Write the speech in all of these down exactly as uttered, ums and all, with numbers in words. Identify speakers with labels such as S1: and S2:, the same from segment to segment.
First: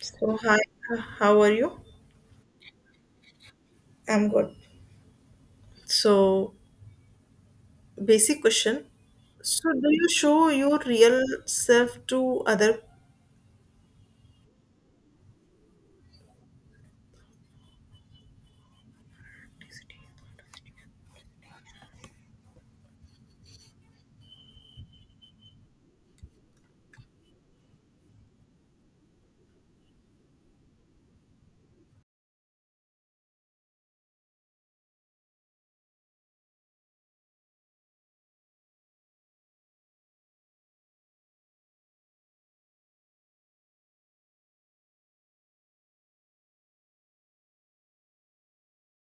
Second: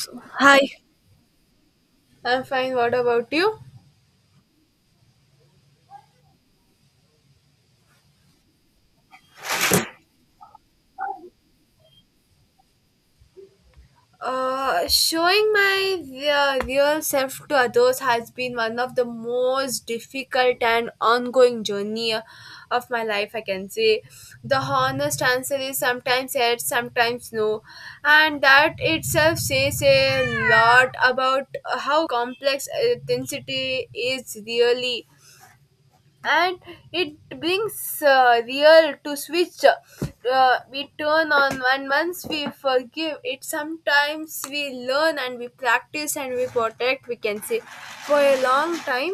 S1: So hi,
S2: Hi,
S1: how are you?
S2: I'm fine. What about you?
S1: I'm good. So basic question. So do you show your real self to other?
S2: Uh, showing my uh, real self to others has been one of the most difficult and ongoing journey uh, of my life. I can say the honest answer is sometimes yes, sometimes no, and that itself says a lot about how complex authenticity is really. And it brings uh, real to switch uh, we turn on, and once we forgive it, sometimes we learn and we practice and we protect, we can say. For a long time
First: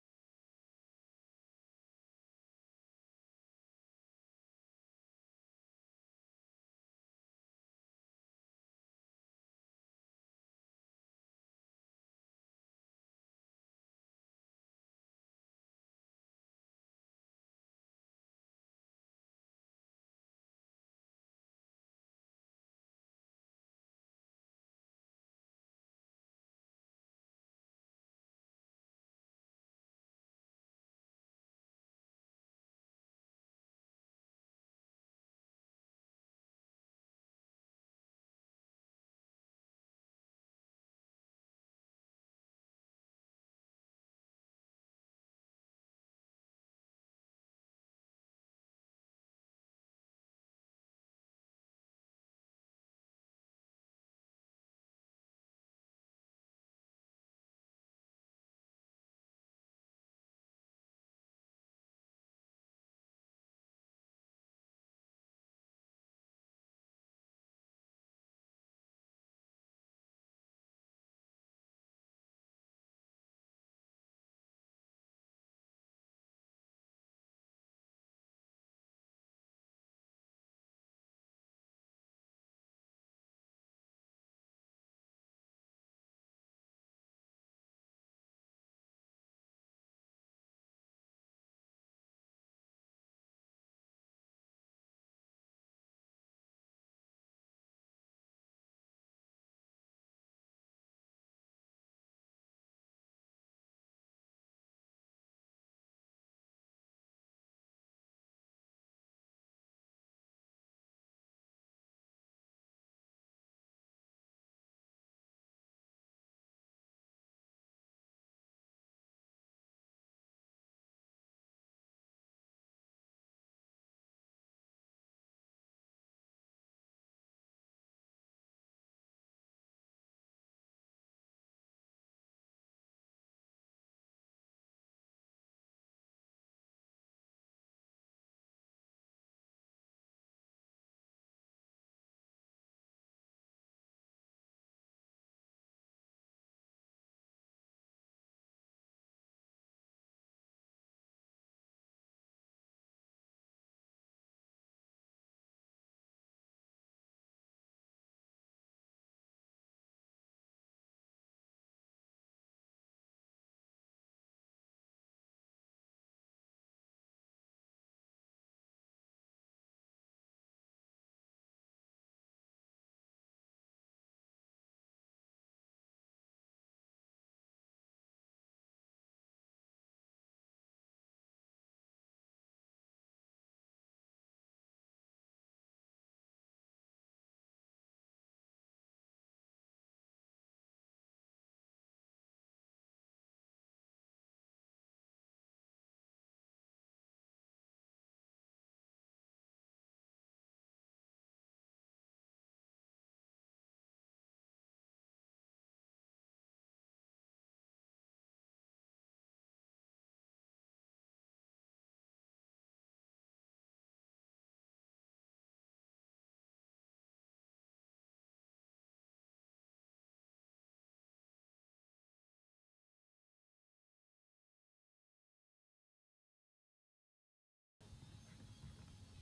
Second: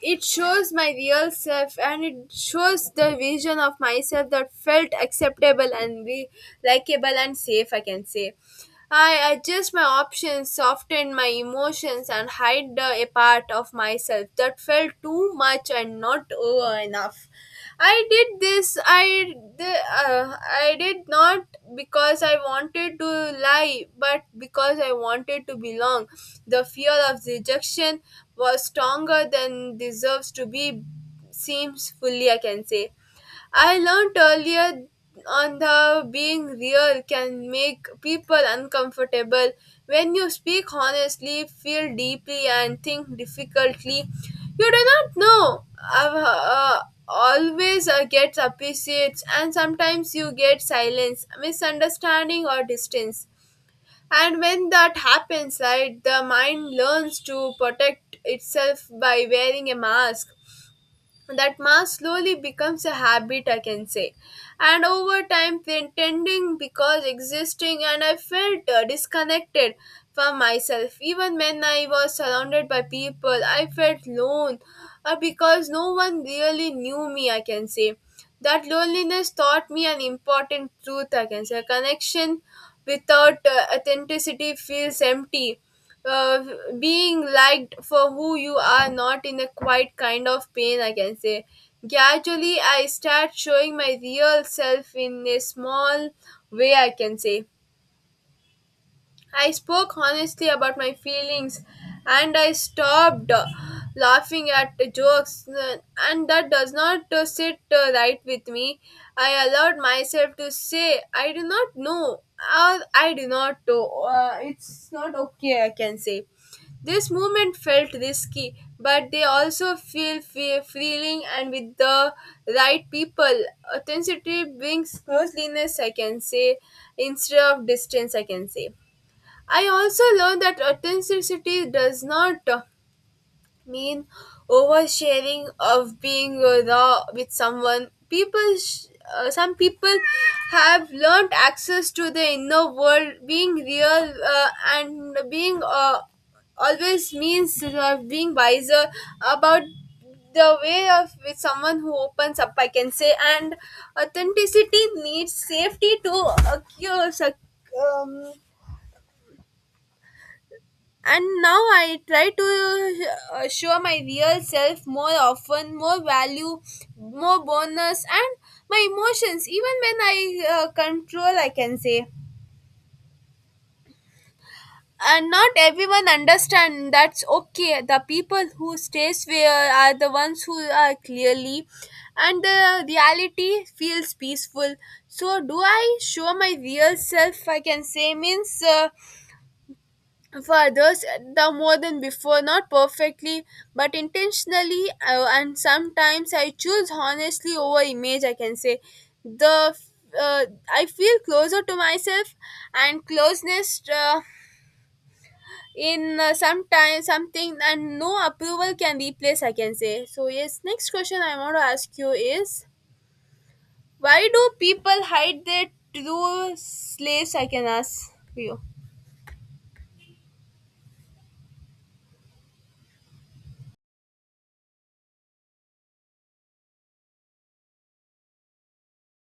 S2: it shows my real self, and it shows the vision of myself that felt acceptable and be likable and safe, I can say. I adjust my options, soften my emotions, and hide the, a part of myself that felt too much and not uh, enough. I did this. I the, uh, I did not because I wanted to lie, but because I wanted to belong. The fear of rejection was stronger than deserves to be. Seems fully, I can say. I learned earlier on the being real can make people uncomfortable. When you speak honestly, feel deeply, and think difficultly, you do not know. Uh, uh, Always uh, gets appreciates, and sometimes you get silence, misunderstanding, or distance. And when that happens, right, the mind learns to protect itself by wearing a mask. That mass slowly becomes a habit, I can say, and over time pretending because existing, and I felt uh, disconnected from myself. Even when I was surrounded by people, I felt alone, uh, because no one really knew me, I can say. That loneliness taught me an important truth, I can say. Connection without uh, authenticity feels empty. uh, Being liked for who you are not in a quiet kind of pain, I can say. Gradually I start showing my real self in a small way, I can say. I spoke honestly about my feelings, and I stopped uh, laughing at the jokes, uh, and that does not uh, sit uh, right with me. I allowed myself to say, I do not know, or I do not know. Uh, it's not okay, I can say. This movement felt risky, but they also feel fe- feeling and with the right people. Authenticity brings closeness, I can say, instead of distance, I can say. I also learned that authenticity does not uh, mean oversharing of being uh, raw with someone. People, sh- uh, some people have learned access to the inner world. Being real uh, and being uh, always means uh, being wiser about the way of with someone who opens up. I can say, and authenticity needs safety to occur. sec- Um, and now I try to uh, show my real self more often, more value, more bonus, and my emotions even when I uh, control, I can say. And not everyone understand, that's okay. The people who stays where are the ones who are clearly, and the reality feels peaceful. So do I show my real self, I can say, means uh, for others, the more than before, not perfectly but intentionally, uh, and sometimes I choose honestly over image, I can say. The uh, I feel closer to myself, and closeness uh, in uh, some time something, and no approval can replace, I can say. So yes, next question I want to ask you is, why do people hide their true slaves, I can ask you.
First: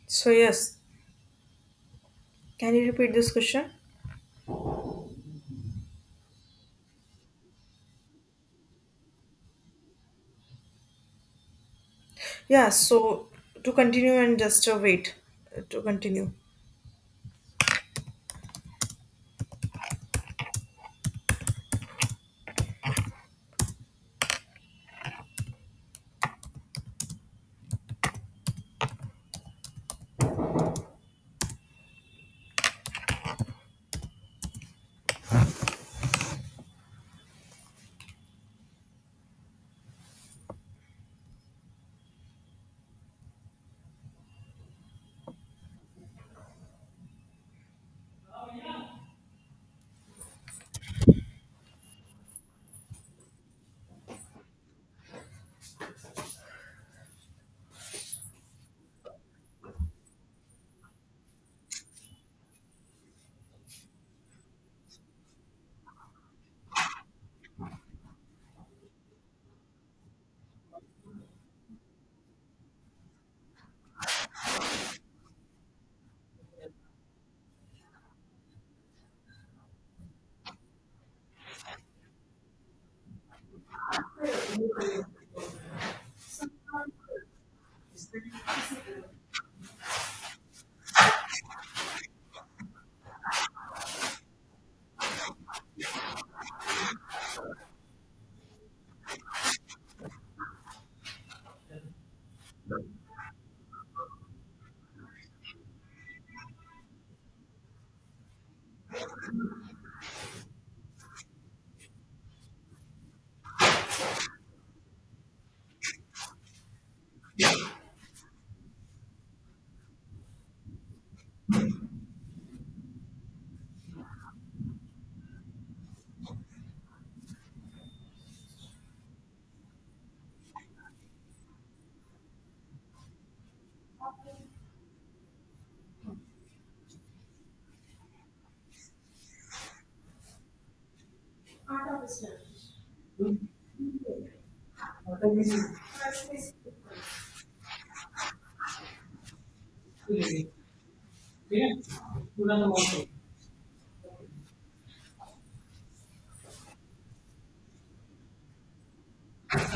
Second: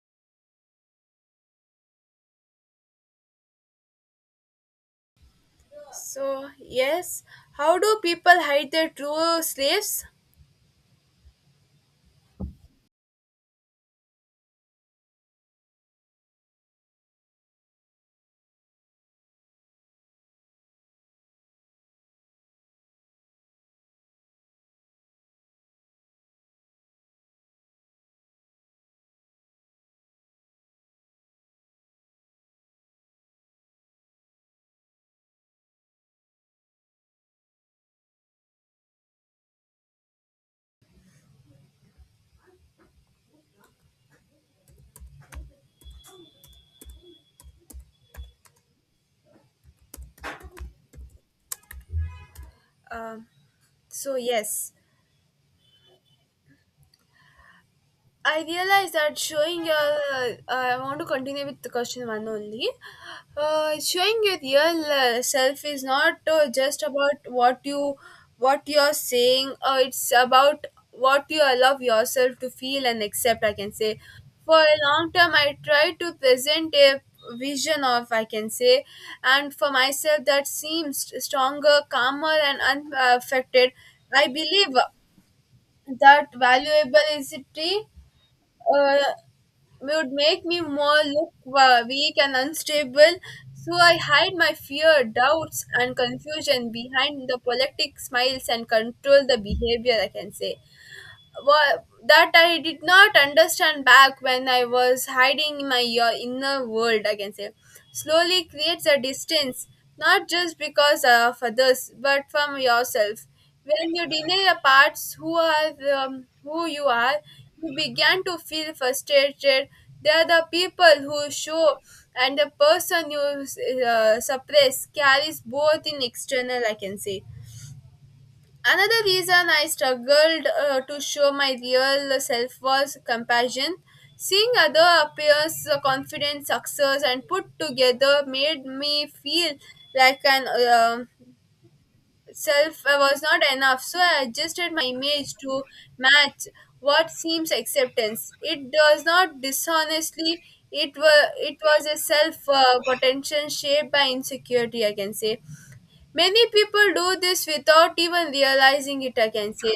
S1: So yes, can you repeat this question?
S2: So, yes, how do people hide their true slaves?
S1: Yeah, so to continue and just uh, wait uh, to continue.
S2: Um so, yes. I realize that showing your, uh, I want to continue with the question one only. Uh, showing your real uh, self is not uh, just about what you, what you're saying. Uh, it's about what you allow yourself to feel and accept. I can say, for a long time, I tried to present a vision of, I can say, and for myself that seems stronger, calmer, and unaffected. I believe that valuable is it. Uh, would make me more look uh, weak and unstable. So I hide my fear, doubts, and confusion behind the politic smiles and control the behavior, I can say. wa- that I did not understand back when I was hiding in my uh, inner world, I can say, slowly creates a distance, not just because of others, but from yourself. When you deny the parts who are um, who you are, you began to feel frustrated. They are the people who show, and the person you uh, suppress carries both in external, I can say. Another reason I struggled uh, to show my real self was compassion. Seeing other peers' confident success and put together made me feel like an um self I was not enough. So I adjusted my image to match what seems acceptance. It does not dishonestly. It was it was a self uh, potential shaped by insecurity. I can say many people do this without even realizing it. I can say,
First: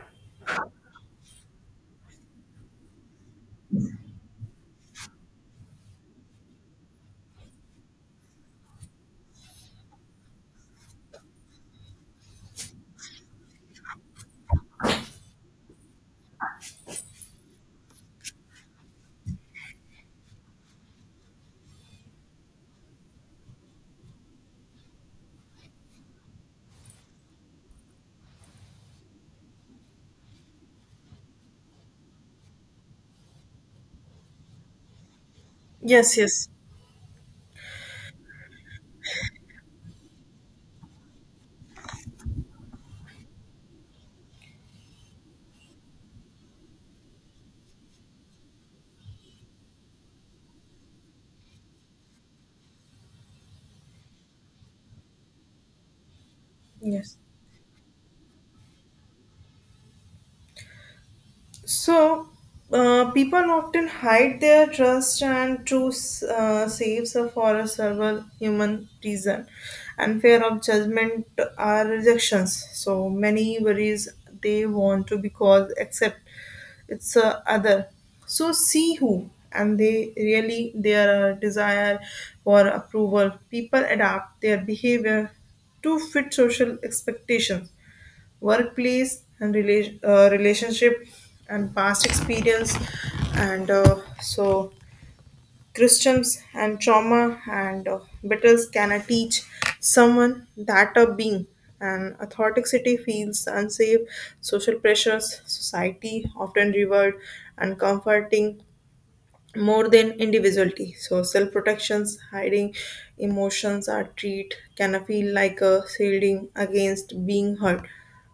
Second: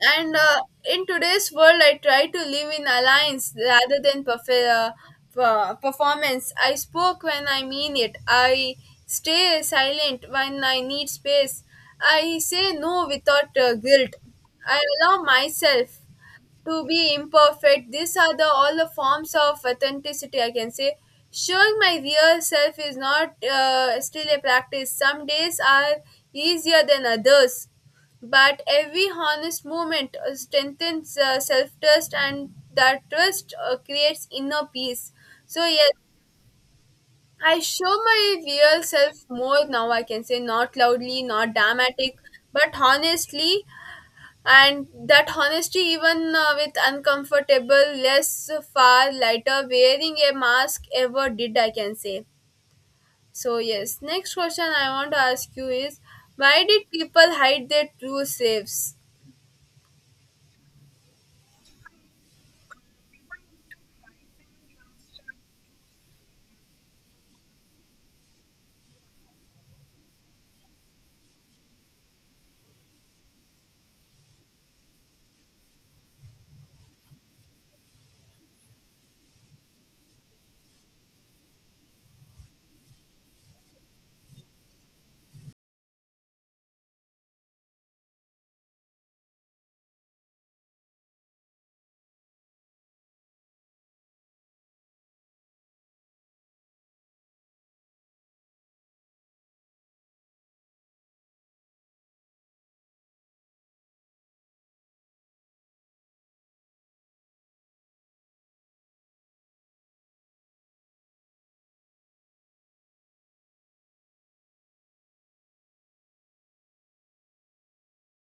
S2: and uh, in today's world I try to live in alliance rather than perf- uh, per- performance. I spoke when I mean it, I stay silent when I need space, I say no without uh, guilt, I allow myself to be imperfect. These are the all the forms of authenticity, I can say. Showing my real self is not uh, still a practice. Some days are easier than others, but every honest moment uh, strengthens uh, self-trust, and that trust uh, creates inner peace. So yes,
S1: Yes, yes.
S2: I show my real self more now, I can say, not loudly, not dramatic, but honestly, and that honesty even uh, with uncomfortable less far lighter wearing a mask ever did, I can say. So yes, next question I want to ask you is, why did
S1: Yes.
S2: people hide their true selves?
S1: So, uh, people often hide their trust and choose uh, saves for a several human reason and fear of judgment are rejections. So, many worries they want to because accept it's a other. So, see who and they really their uh, desire for approval. People adapt their behavior to fit social expectations workplace and rela- uh, relationship and past experience and uh, so christians and trauma and uh, battles can I teach someone that a being and authenticity feels unsafe social pressures society often reward and comforting more than individuality. So self protections, hiding emotions are treat can feel like a shielding against being hurt.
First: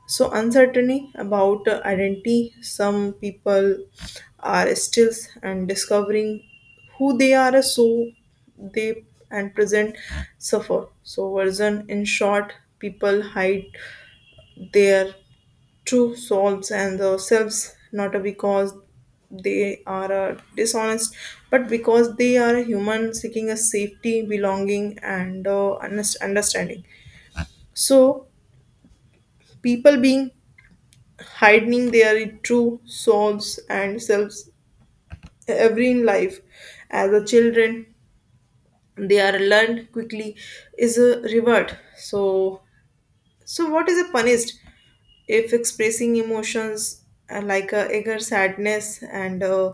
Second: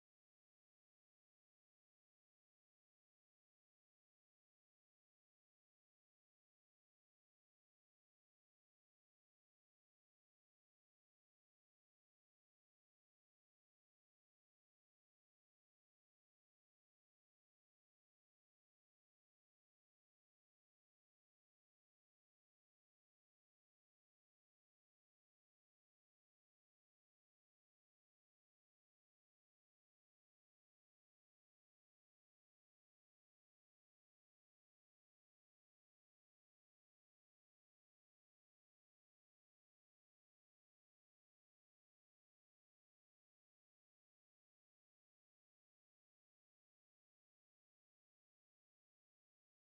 S1: So uncertainty about uh, identity, some people are still and discovering who they are, so they and present suffer. So version in short, people hide their true selves and the selves not because they are uh, dishonest, but because they are a human seeking a safety belonging and uh, honest understanding. So people being hiding their true souls and selves every in life as a children, they are learned quickly is a reward. So so what is a punished if expressing emotions uh, like uh, anger, sadness, and uh,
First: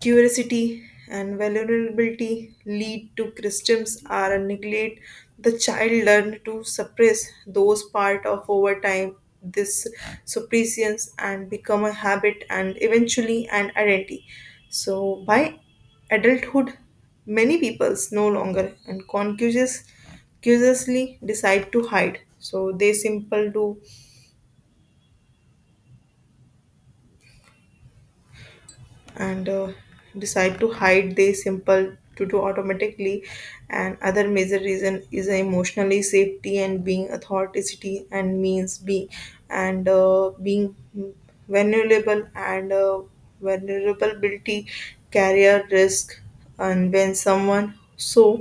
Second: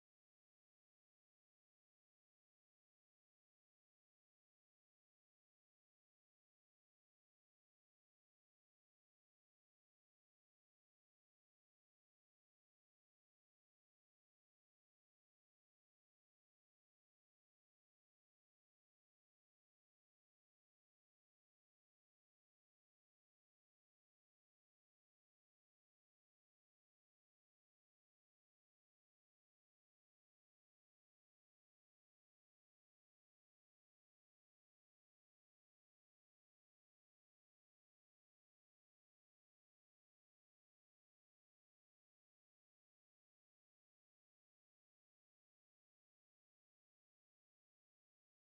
S1: curiosity and vulnerability lead to systems are neglect. The child learn to suppress those part of over time, this suppression and become a habit and eventually an identity. So by adulthood, many peoples no longer and conscious- consciously decide to hide. So they simple do and uh, decide to hide, they simple to do automatically. And other major reason is emotionally safety and being authenticity and means being and uh, being vulnerable and uh, vulnerability career risk. And when someone so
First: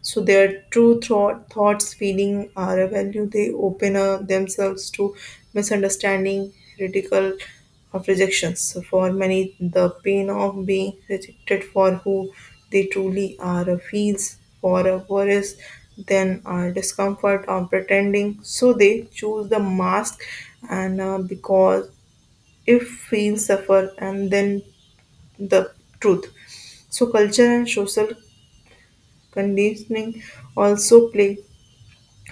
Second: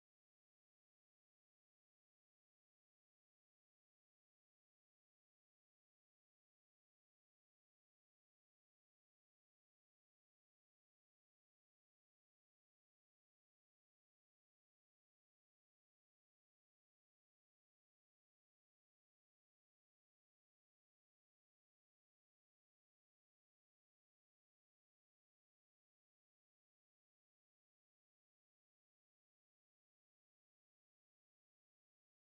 S1: so their true thought, thoughts feeling are a value, they open uh, themselves to misunderstanding, ridicule of rejections. So, for many, the pain of being rejected for who they truly are feels far worse than our discomfort of pretending. So they choose the mask, and uh, because if feels suffer, and then the truth. So culture and social conditioning also play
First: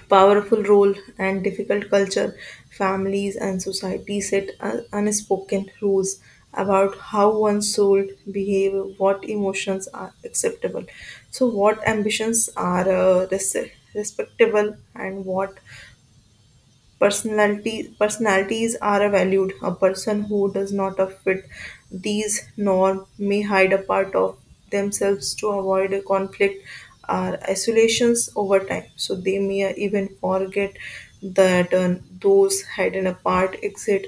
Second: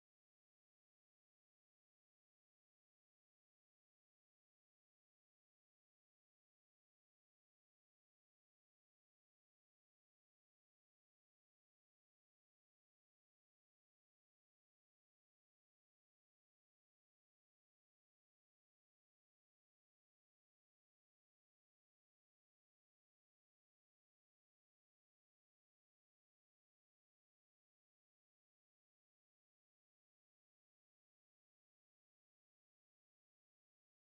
S1: powerful role, and difficult culture, families and society set un- unspoken rules about how one's soul behave, what emotions are acceptable, so what ambitions are uh, res- respectable, and what personality, personalities are valued. A person who does not fit these norms may hide a part of themselves to avoid a conflict or isolations over time. So they may even forget that uh, those hidden apart exist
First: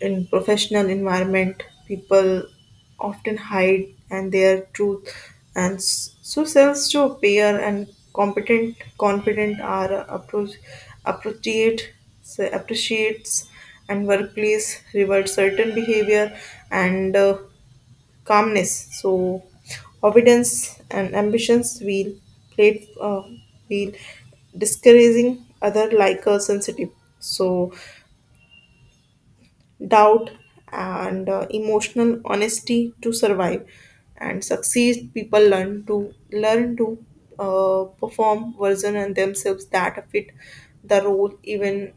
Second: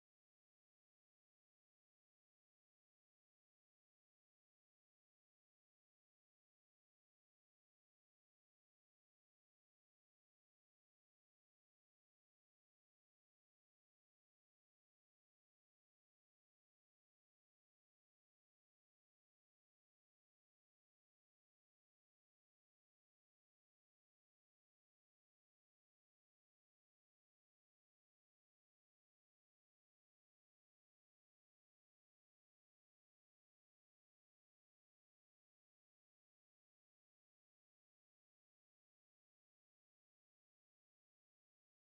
S1: in professional environment. People often hide and their truth, and s- so sells to appear and competent, confident are appro- appropriate, so appreciates, and workplace reward certain behavior and uh, calmness. So, obedience and ambitions will play uh, will discouraging other like uh, sensitive. So doubt and uh, emotional honesty to survive and succeed, people learn to learn to uh, perform version and themselves that fit the role, even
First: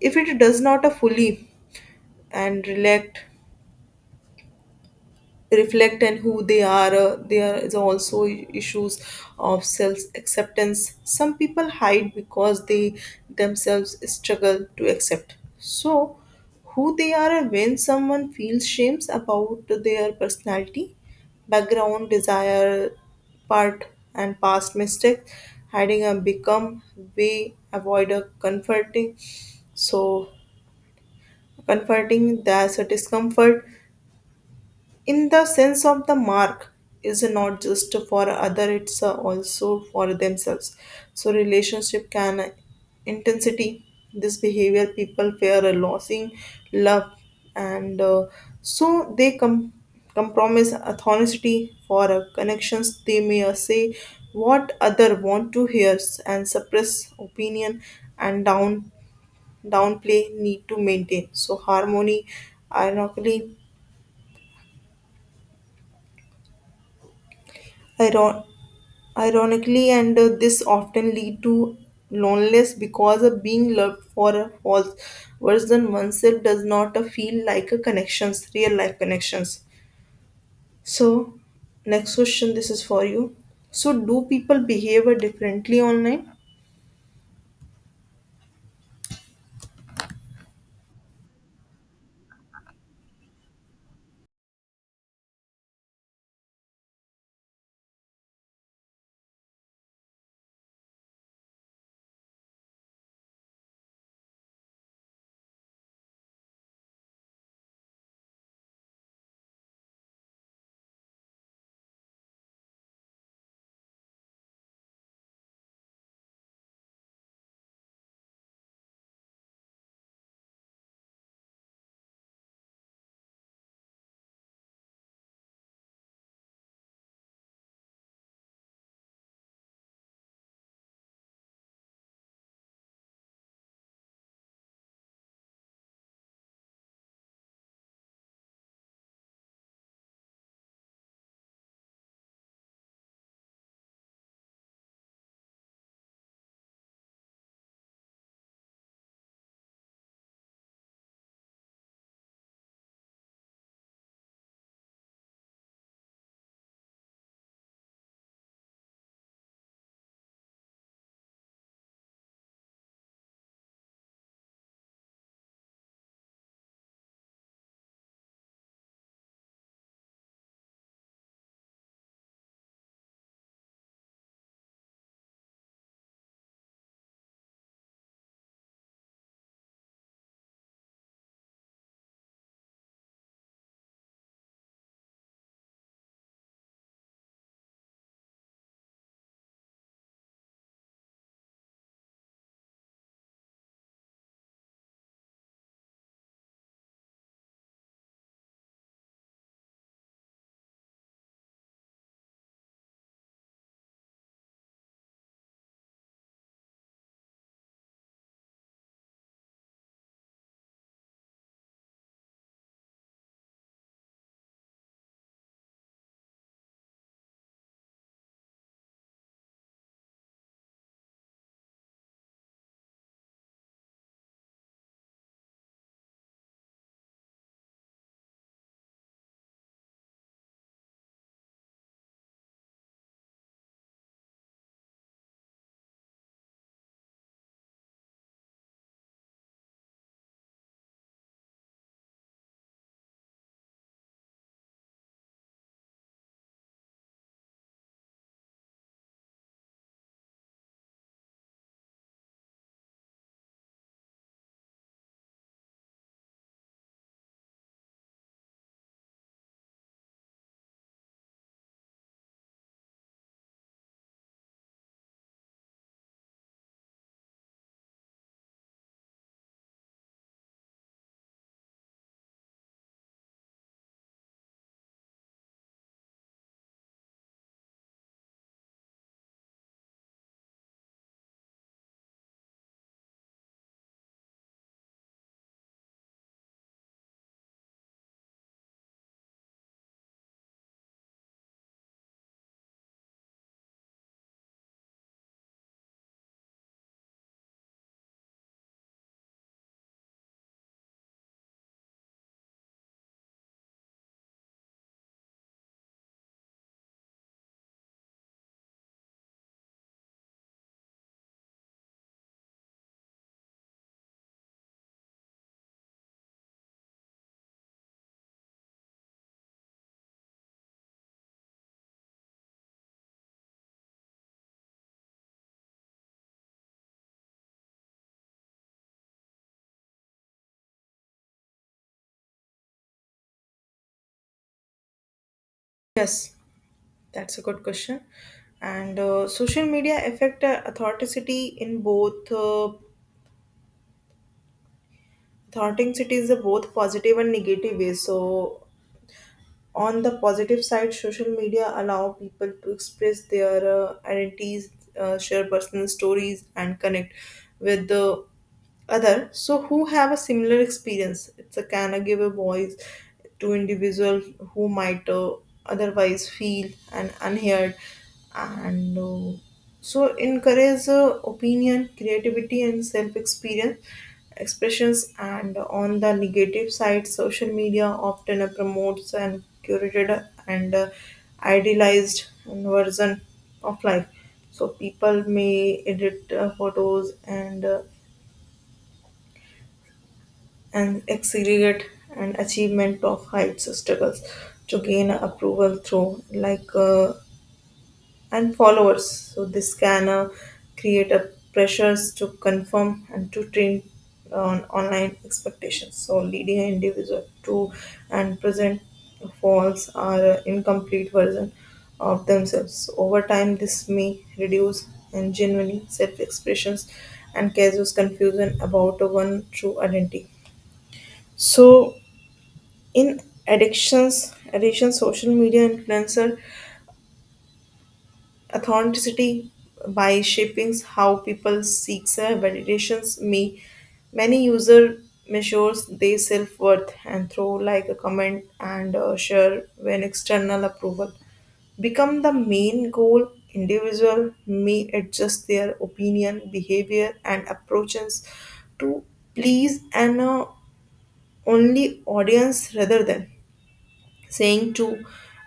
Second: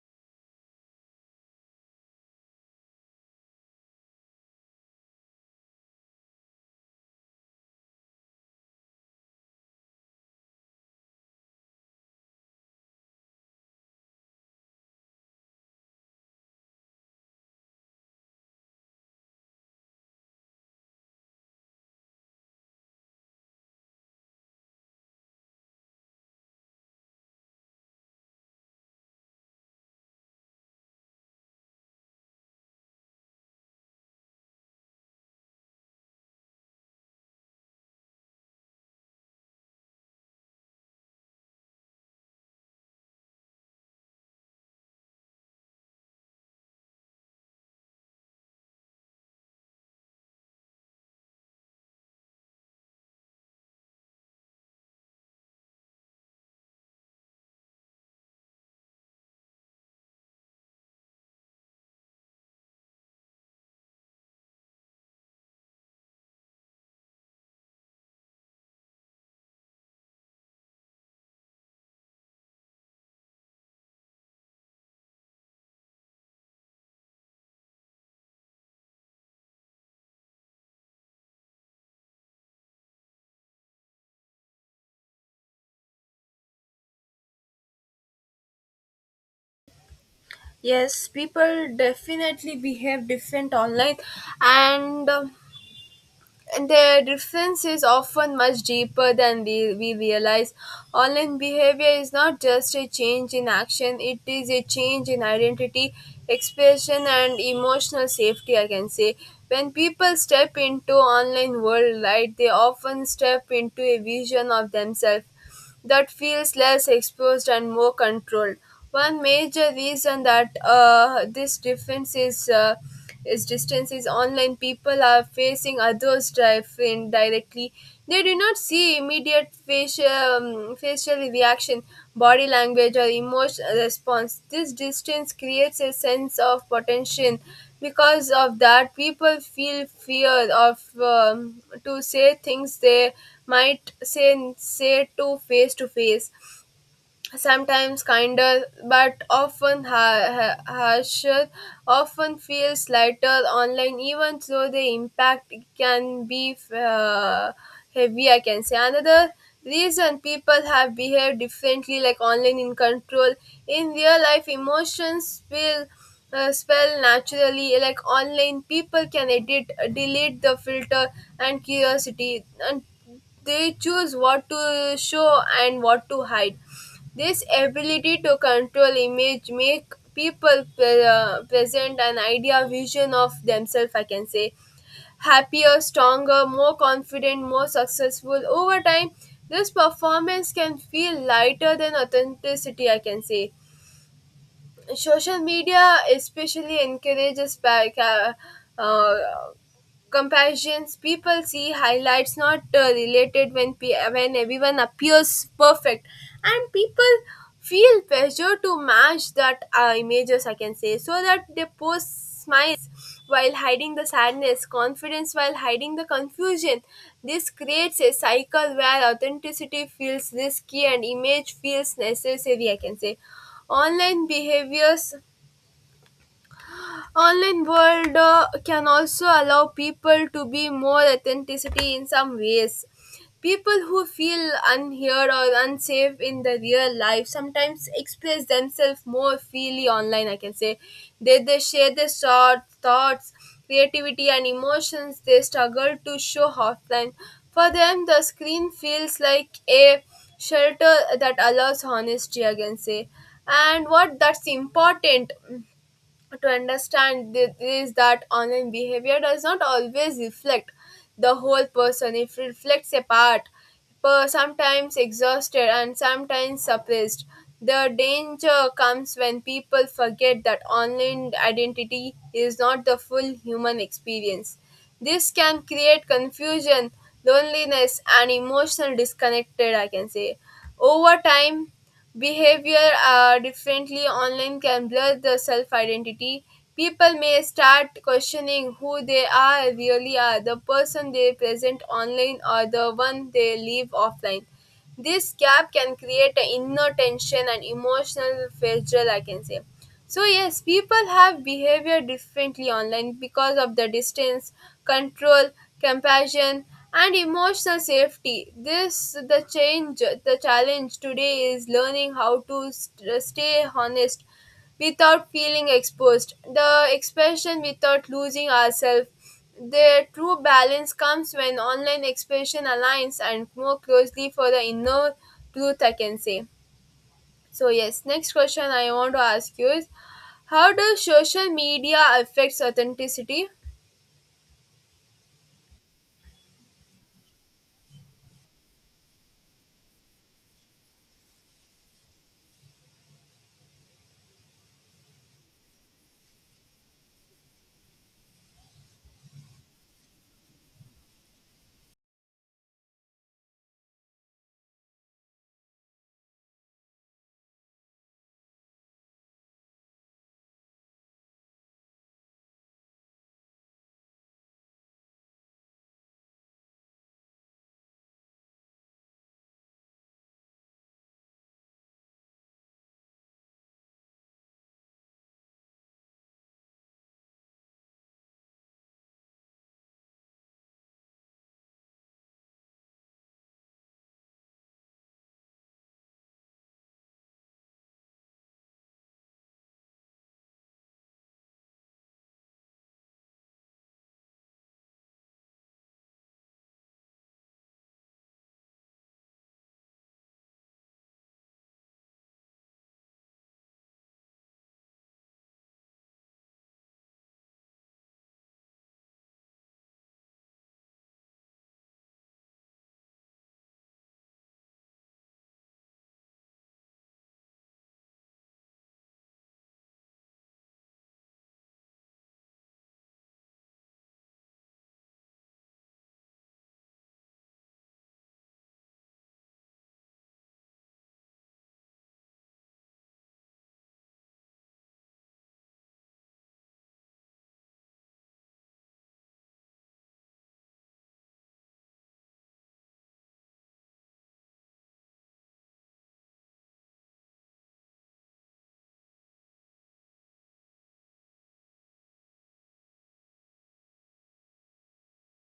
S1: if it does not uh, fully and relate reflect and who they are. Uh, there is also issues of self acceptance. Some people hide because they themselves struggle to accept so who they are. And when someone feels shames about their personality, background, desire, part and past mistakes, hiding a become way avoid a comforting, so comforting that's a discomfort in the sense of the mark is not just for other, it's uh, also for themselves. So relationship can intensity this behavior. People fear a losing love and uh, so they com- compromise authority for uh, connections. They may uh, say what other want to hear, s- and suppress opinion and down downplay need to maintain so harmony. ironically iron Ironically, and uh, this often lead to loneliness because of being loved for a false version oneself does not uh, feel like a connections, real life connections. So, next question, this is for you. So, do people behave uh, differently online?
S2: Yes, people definitely behave different online, and um, and their difference is often much deeper than we, we realize. Online behavior is not just a change in action, it is a change in identity, expression, and emotional safety, I can say. When people step into online world, right, they often step into a vision of themselves that feels less exposed and more controlled. One major reason that uh, this difference is uh, is distance is online. People are facing others driving directly. They do not see immediate facial um, facial reaction, body language, or emotional response. This distance creates a sense of potential. Because of that, people feel fear of um, to say things they might say say to face to face, sometimes kinder but often ha- ha- harsher, often feels lighter online, even though the impact can be uh, heavy, I can say. Another reason people have behaved differently like online in control. In real life emotions spill uh, spell naturally. Like online, people can edit, delete, the filter and curiosity, and they choose what to show and what to hide. This ability to control image make people pre- uh, present an idea vision of themselves, I can say, happier, stronger, more confident, more successful. Over time this performance can feel lighter than authenticity, I can say. Social media especially encourages pa- ca- uh, comparisons. People see highlights not uh, related. When pe- when everyone appears perfect and people feel pressure to match that uh, images, I can say, so that they post smiles while hiding the sadness, confidence while hiding the confusion. This creates a cycle where authenticity feels risky and image feels necessary, I can say. Online behaviors, online world uh, can also allow people to be more authenticity in some ways. People who feel unheard or unsafe in the real life sometimes express themselves more freely online, I can say. they, they share their short thoughts, creativity, and emotions they struggle to show offline. For them the screen feels like a shelter that allows honesty, I can say. And what that's important to understand thi- is that online behavior does not always reflect the whole person. It reflects a part, per- sometimes exhausted and sometimes suppressed. The danger comes when people forget that online identity is not the full human experience. This can create confusion, loneliness, and emotional disconnected, I can say. Over time, behavior uh, differently online can blur the self identity. People may start questioning who they are really are, the person they present online or the one they leave offline. This gap can create an inner tension and emotional fragile, I can say. So, yes, people have behavior differently online because of the distance, control, compassion, and emotional safety. This the change, the challenge today is learning how to st- stay honest without feeling exposed. The expression without losing ourselves. The true balance comes when online expression aligns and more closely for the inner truth, I can say. So yes, next question I want to ask you is, how does social media affects authenticity?
S1: Yes, that's a good question. And uh, social media affect uh, authenticity in both uh, authenticity is a both positive and negative ways. So on the positive side, social media allow people to express their uh, identities, uh, share personal stories and connect with the other so who have a similar experience. It's a can a give a voice to individual who might uh, otherwise feel and unheard and uh, so encourage uh, opinion creativity and self experience expressions. And on the negative side, social media often promotes an curated and uh, idealized version of life. So people may edit uh, photos and uh, and exaggerate an achievement of heights struggles to gain approval through like uh, and followers. So this can uh, create a pressures to conform and to train on online expectations. So leading an individual to and present false or uh, incomplete version of themselves. So, over time, this may reduce and genuine self-expressions and causes confusion about one true identity. So in addictions, addiction, social media influencer authenticity by shaping how people seek validations. Me, many user measures their self worth and throw like a comment and uh, share. When external approval become the main goal, individual may adjust their opinion, behavior, and approaches to please an uh, only audience rather than saying to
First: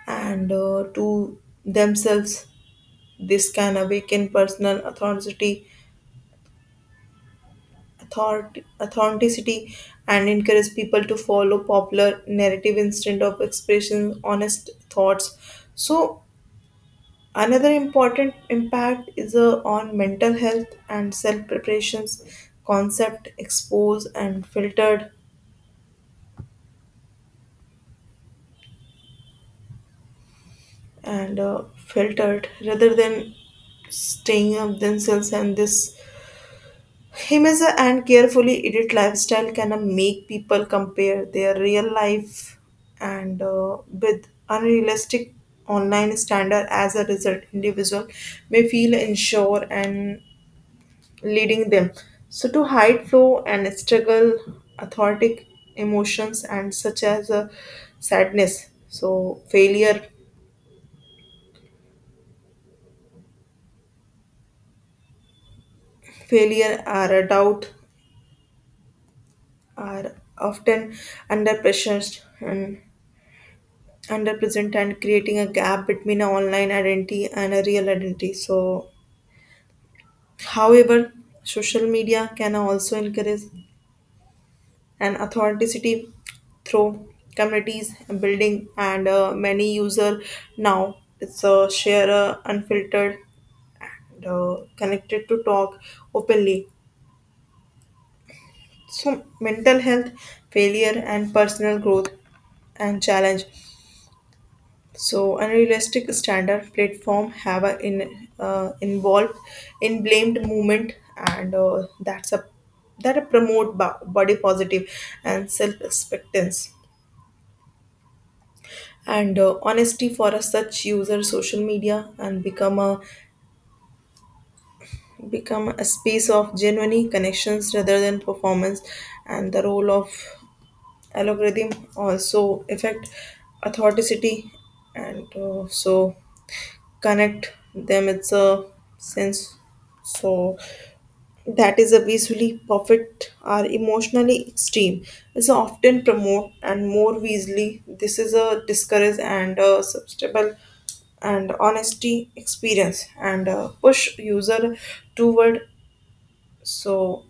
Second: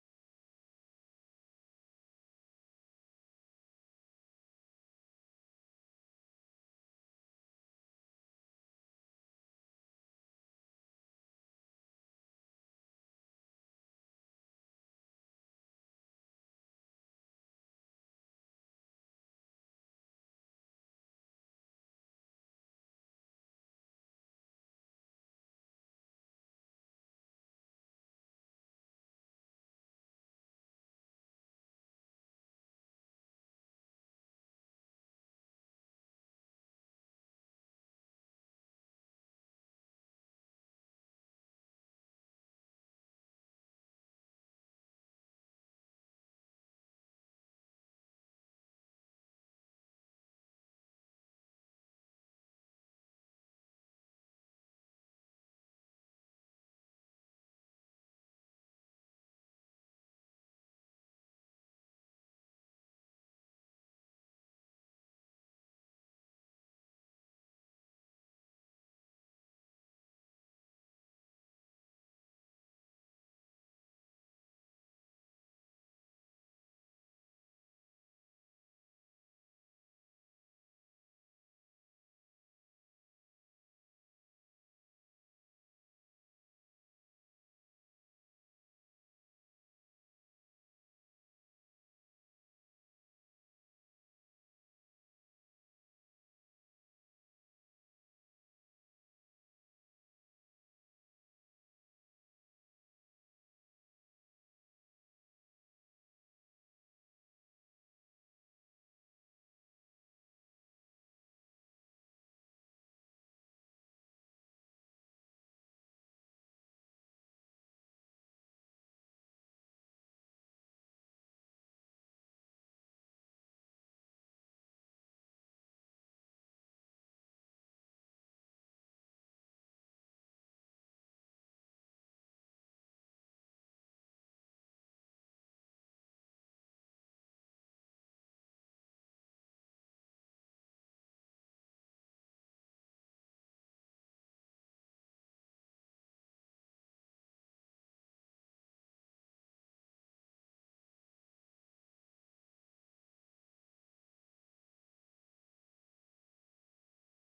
S1: and uh, to themselves. This can awaken personal authority, authority, authenticity, and encourage people to follow popular narrative instead of expressing honest thoughts. So, another important impact is uh, on mental health and self preparations. Concept exposed and filtered, and uh, filtered rather than staying up themselves, and this Himasa and carefully edit lifestyle can uh, make people compare their real life and uh, with unrealistic online standard. As a result, individual may feel unsure and leading them. So to hide flow and struggle, authentic emotions and such as uh, sadness. So failure, failure or a doubt are often under pressure and underpresent and creating a gap between an online identity and a real identity. So, however, social media can also encourage an authenticity through communities and building, and uh, many user now it's a share uh, unfiltered, and, uh, connected to talk openly. So, mental health, failure, and personal growth and challenge. So unrealistic standard platform have a in uh, involved in blamed movement and uh, that's a that a promote bo- body positive and self acceptance and uh, honesty. For a such user, social media and become a become a space of genuine connections rather than performance. And the role of algorithm also affect authenticity and uh, so connect them it's a sense, so that is a visually perfect or emotionally extreme is often promote and more easily. This is a discourage and a substable and honesty experience and uh, push user toward so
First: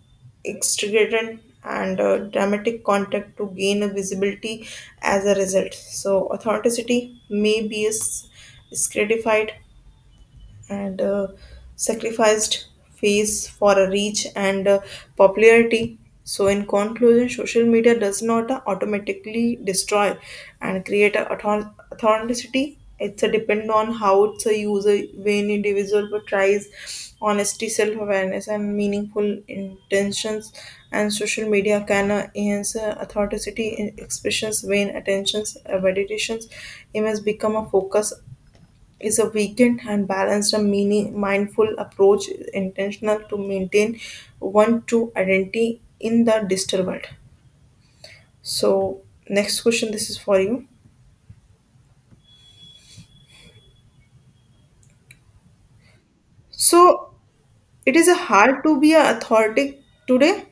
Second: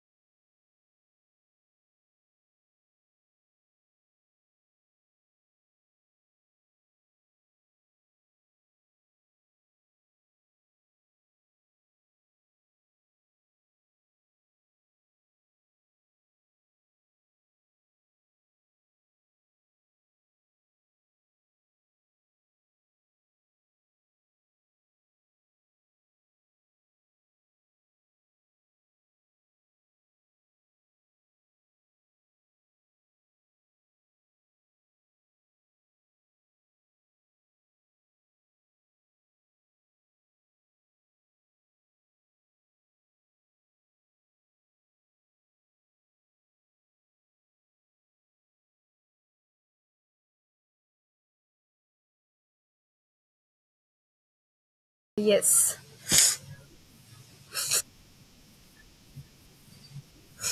S1: extravagant and uh, dramatic contact to gain a visibility. As a result, so authenticity may be is- is credified and uh, sacrificed face for a reach and uh, popularity. So, in conclusion, social media does not uh, automatically destroy and create a author- authenticity. It's a depend on how it's a user. When individual portrays honesty, self awareness, and meaningful intentions. And social media can uh, enhance uh, authenticity in expressions when attentions, uh, meditations. It must become a focus is a weakened and balanced a meaning, mindful approach intentional to maintain one true identity in the digital world. So next question, this is for you.
S2: Yes.
S1: So it is a hard to be a authority today?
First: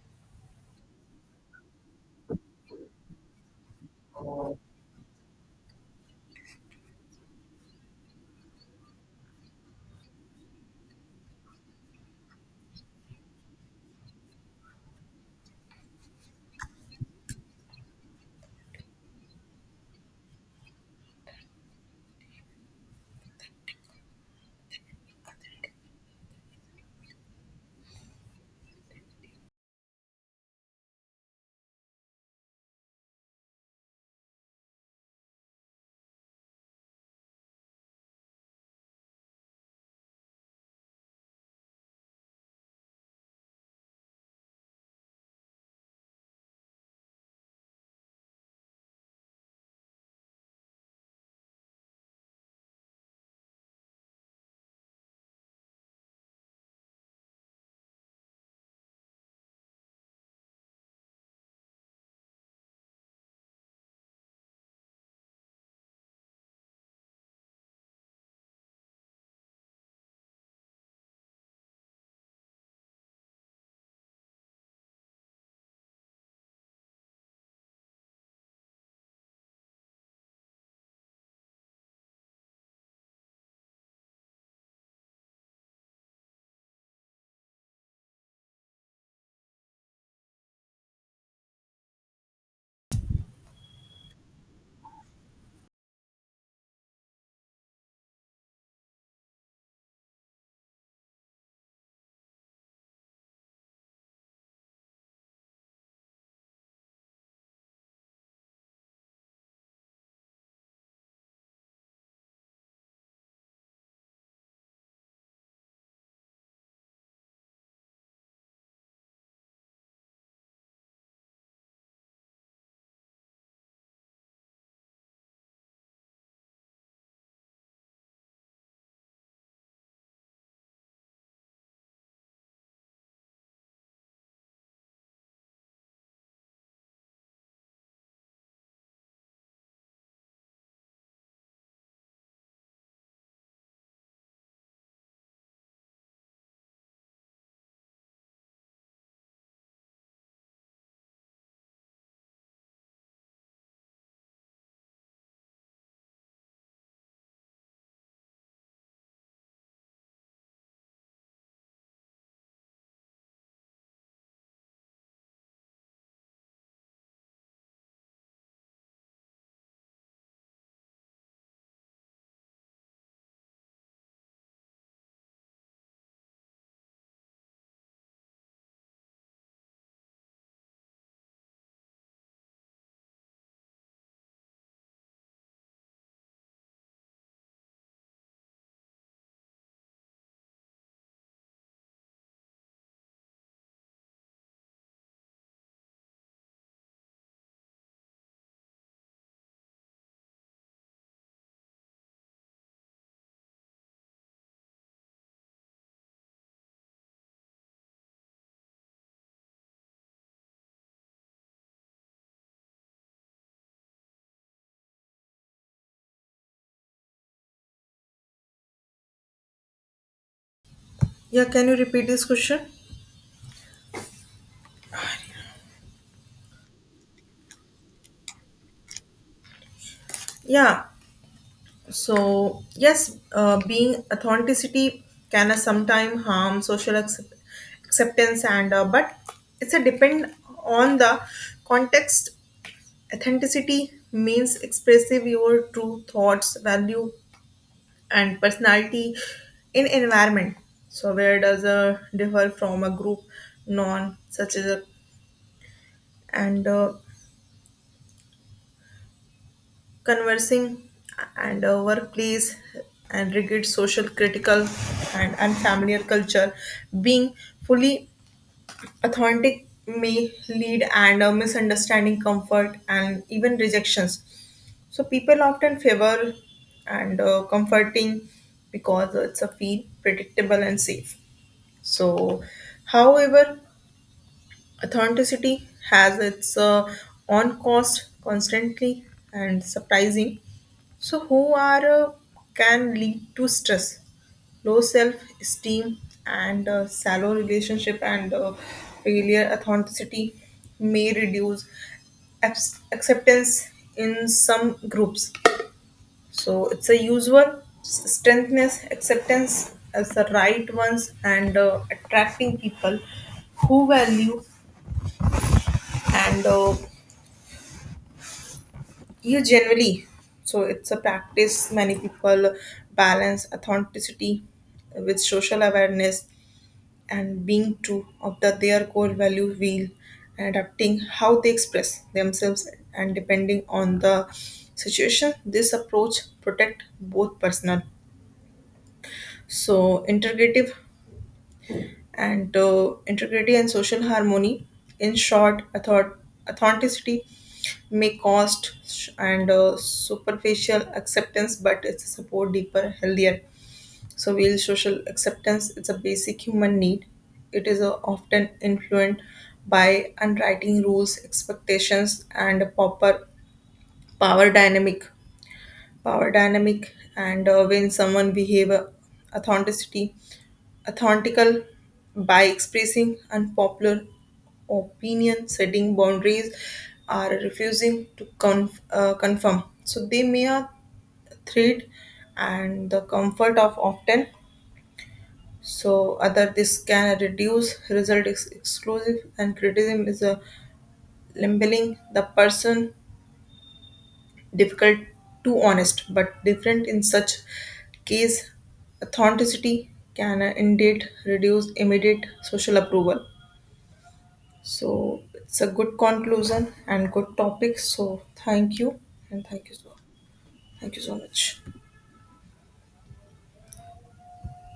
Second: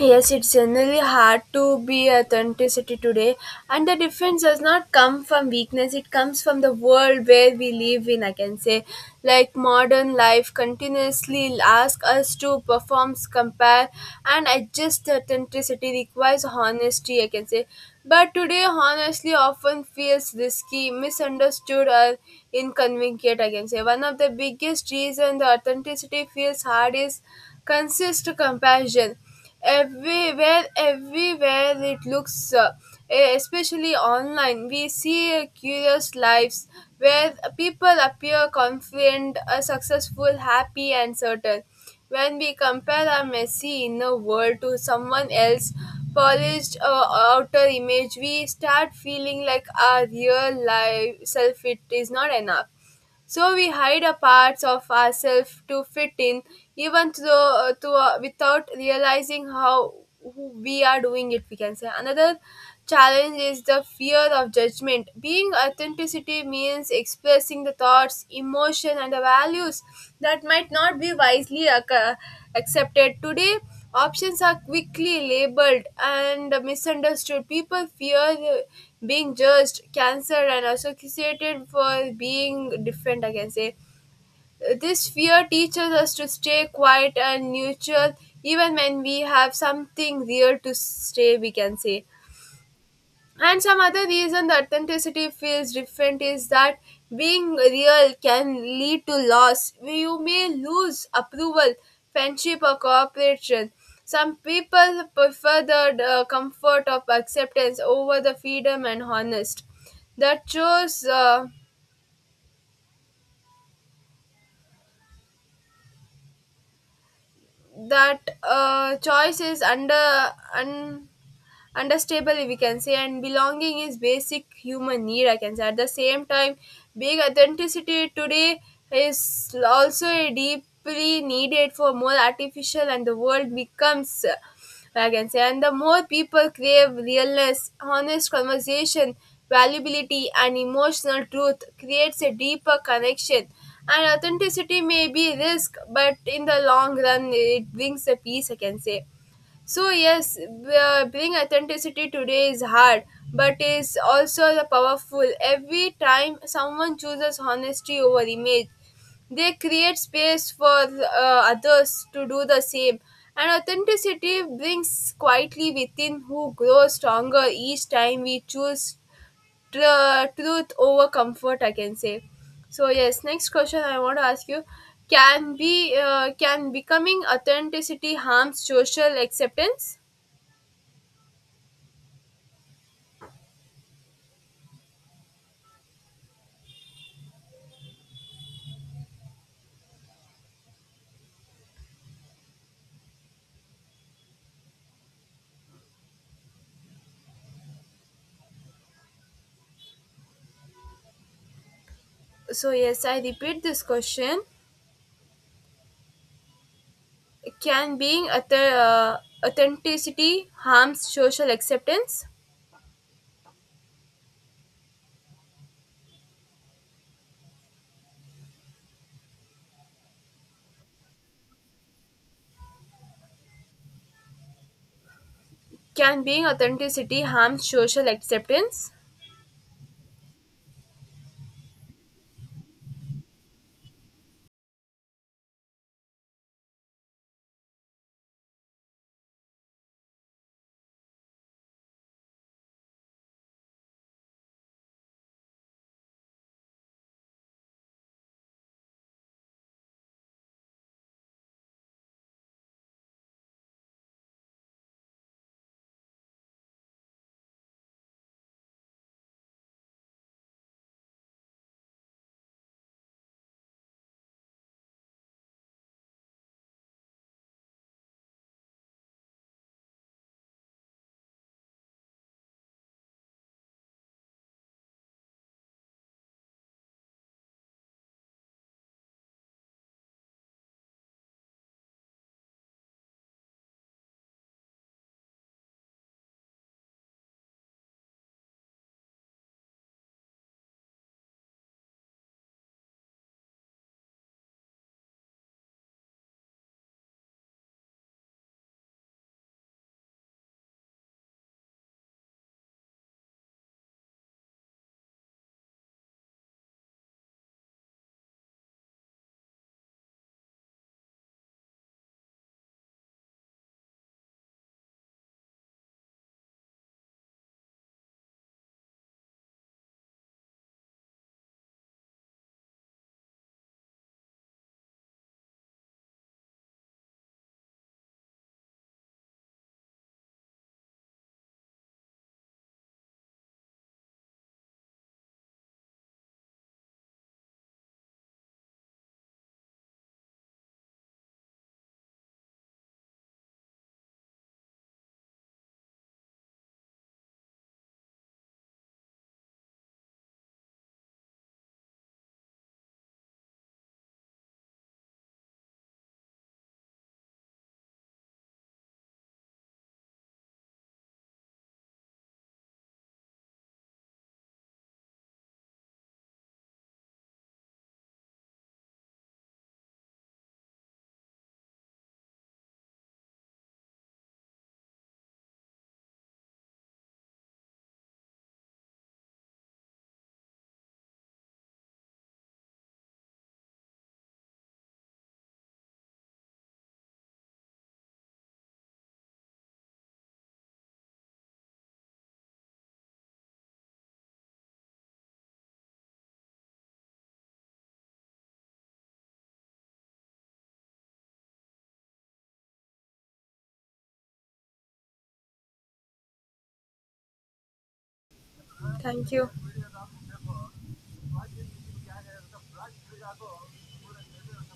S2: Yes, it's generally hard to be authenticity today, and the difference does not come from weakness. It comes from the world where we live in. I can say, like modern life continuously asks us to perform, compare, and adjust. Authenticity requires honesty, I can say, but today honestly often feels risky, misunderstood, or inconvenient. I can say one of the biggest reasons the authenticity feels hard is consist comparison. Everywhere everywhere it looks, uh, especially online, we see curious lives where people appear confident, uh, successful, happy, and certain. When we compare our messy inner world to someone else's polished uh, outer image, we start feeling like our real life self, it is not enough. So we hide a parts of ourselves to fit in, even though uh, to, uh, without realizing how who we are doing it. We can say another challenge is the fear of judgment. Being authenticity means expressing the thoughts, emotion, and the values that might not be wisely ac- accepted today. Options are quickly labeled and misunderstood. People fear being judged, cancelled, and associated for being different, I can say. This fear teaches us to stay quiet and neutral even when we have something real to say, we can say. And some other reason the authenticity feels different is that being real can lead to loss. You may lose approval, friendship, or cooperation. Some people prefer the uh, comfort of acceptance over the freedom and honest. That shows uh, that uh, choice is under un- understable, we can say, and belonging is basic human need, I can say. At the same time, being authenticity today is also deeply needed for more artificial, and the world becomes uh, I can say, and the more people crave realness, honest conversation, valuability, and emotional truth creates a deeper connection. And authenticity may be risk, but in the long run it brings a peace, I can say. So yes, b- uh, being authenticity today is hard, but is also the powerful. Every time someone chooses honesty over image, they create space for uh, others to do the same. And authenticity brings quietly within who grows stronger each time we choose tr- uh, truth over comfort, I can say. So yes, next question I want to ask you: can be uh, can becoming authenticity harm social acceptance? So yes, I repeat this question: can being auth- uh, authenticity harm social acceptance?
S1: Yeah, can you repeat this question?
S2: Can being authenticity harm social acceptance?
S1: Yeah, so yes, uh, being authenticity can uh, sometime harm social accept- acceptance and uh, but it's a depend on the context. Authenticity means expressive your true thoughts, value, and personality in environment. So where does a differ from a group non such as a, and uh, conversing and a workplace and rigid social critical and unfamiliar culture, being fully authentic may lead and a misunderstanding comfort and even rejections. So people often favor and uh, comforting because it's a feel predictable and safe. So, however, authenticity has its uh, on cost constantly and surprising. So, who are uh, can lead to stress, low self esteem, and uh, shallow relationship and uh, failure. Authenticity may reduce abs- acceptance in some groups, so it's a usual strengthness, acceptance as the right ones, and uh, attracting people who value and uh, you generally. So it's a practice. Many people balance authenticity with social awareness and being true of the, their core value wheel and adapting how they express themselves and depending on the situation. This approach protect both personal so integrative and uh, integrity and social harmony. In short, author- authenticity may cost sh- and uh, superficial acceptance, but it's a support deeper, healthier. So, real social acceptance it's a basic human need. It is uh, often influenced by unwriting rules, expectations, and a proper power dynamic power dynamic and uh, when someone behave uh, authenticity authentical by expressing unpopular opinion, setting boundaries or refusing to conf- uh, confirm, so they may a threat and the comfort of often so other. This can reduce result ex- exclusive and criticism is a labeling the person difficult to honest, but different in such case authenticity can uh, indeed reduce immediate social approval. So it's a good conclusion and good topic. So thank you
S2: Thank
S1: and
S2: you.
S1: thank you so thank you so much.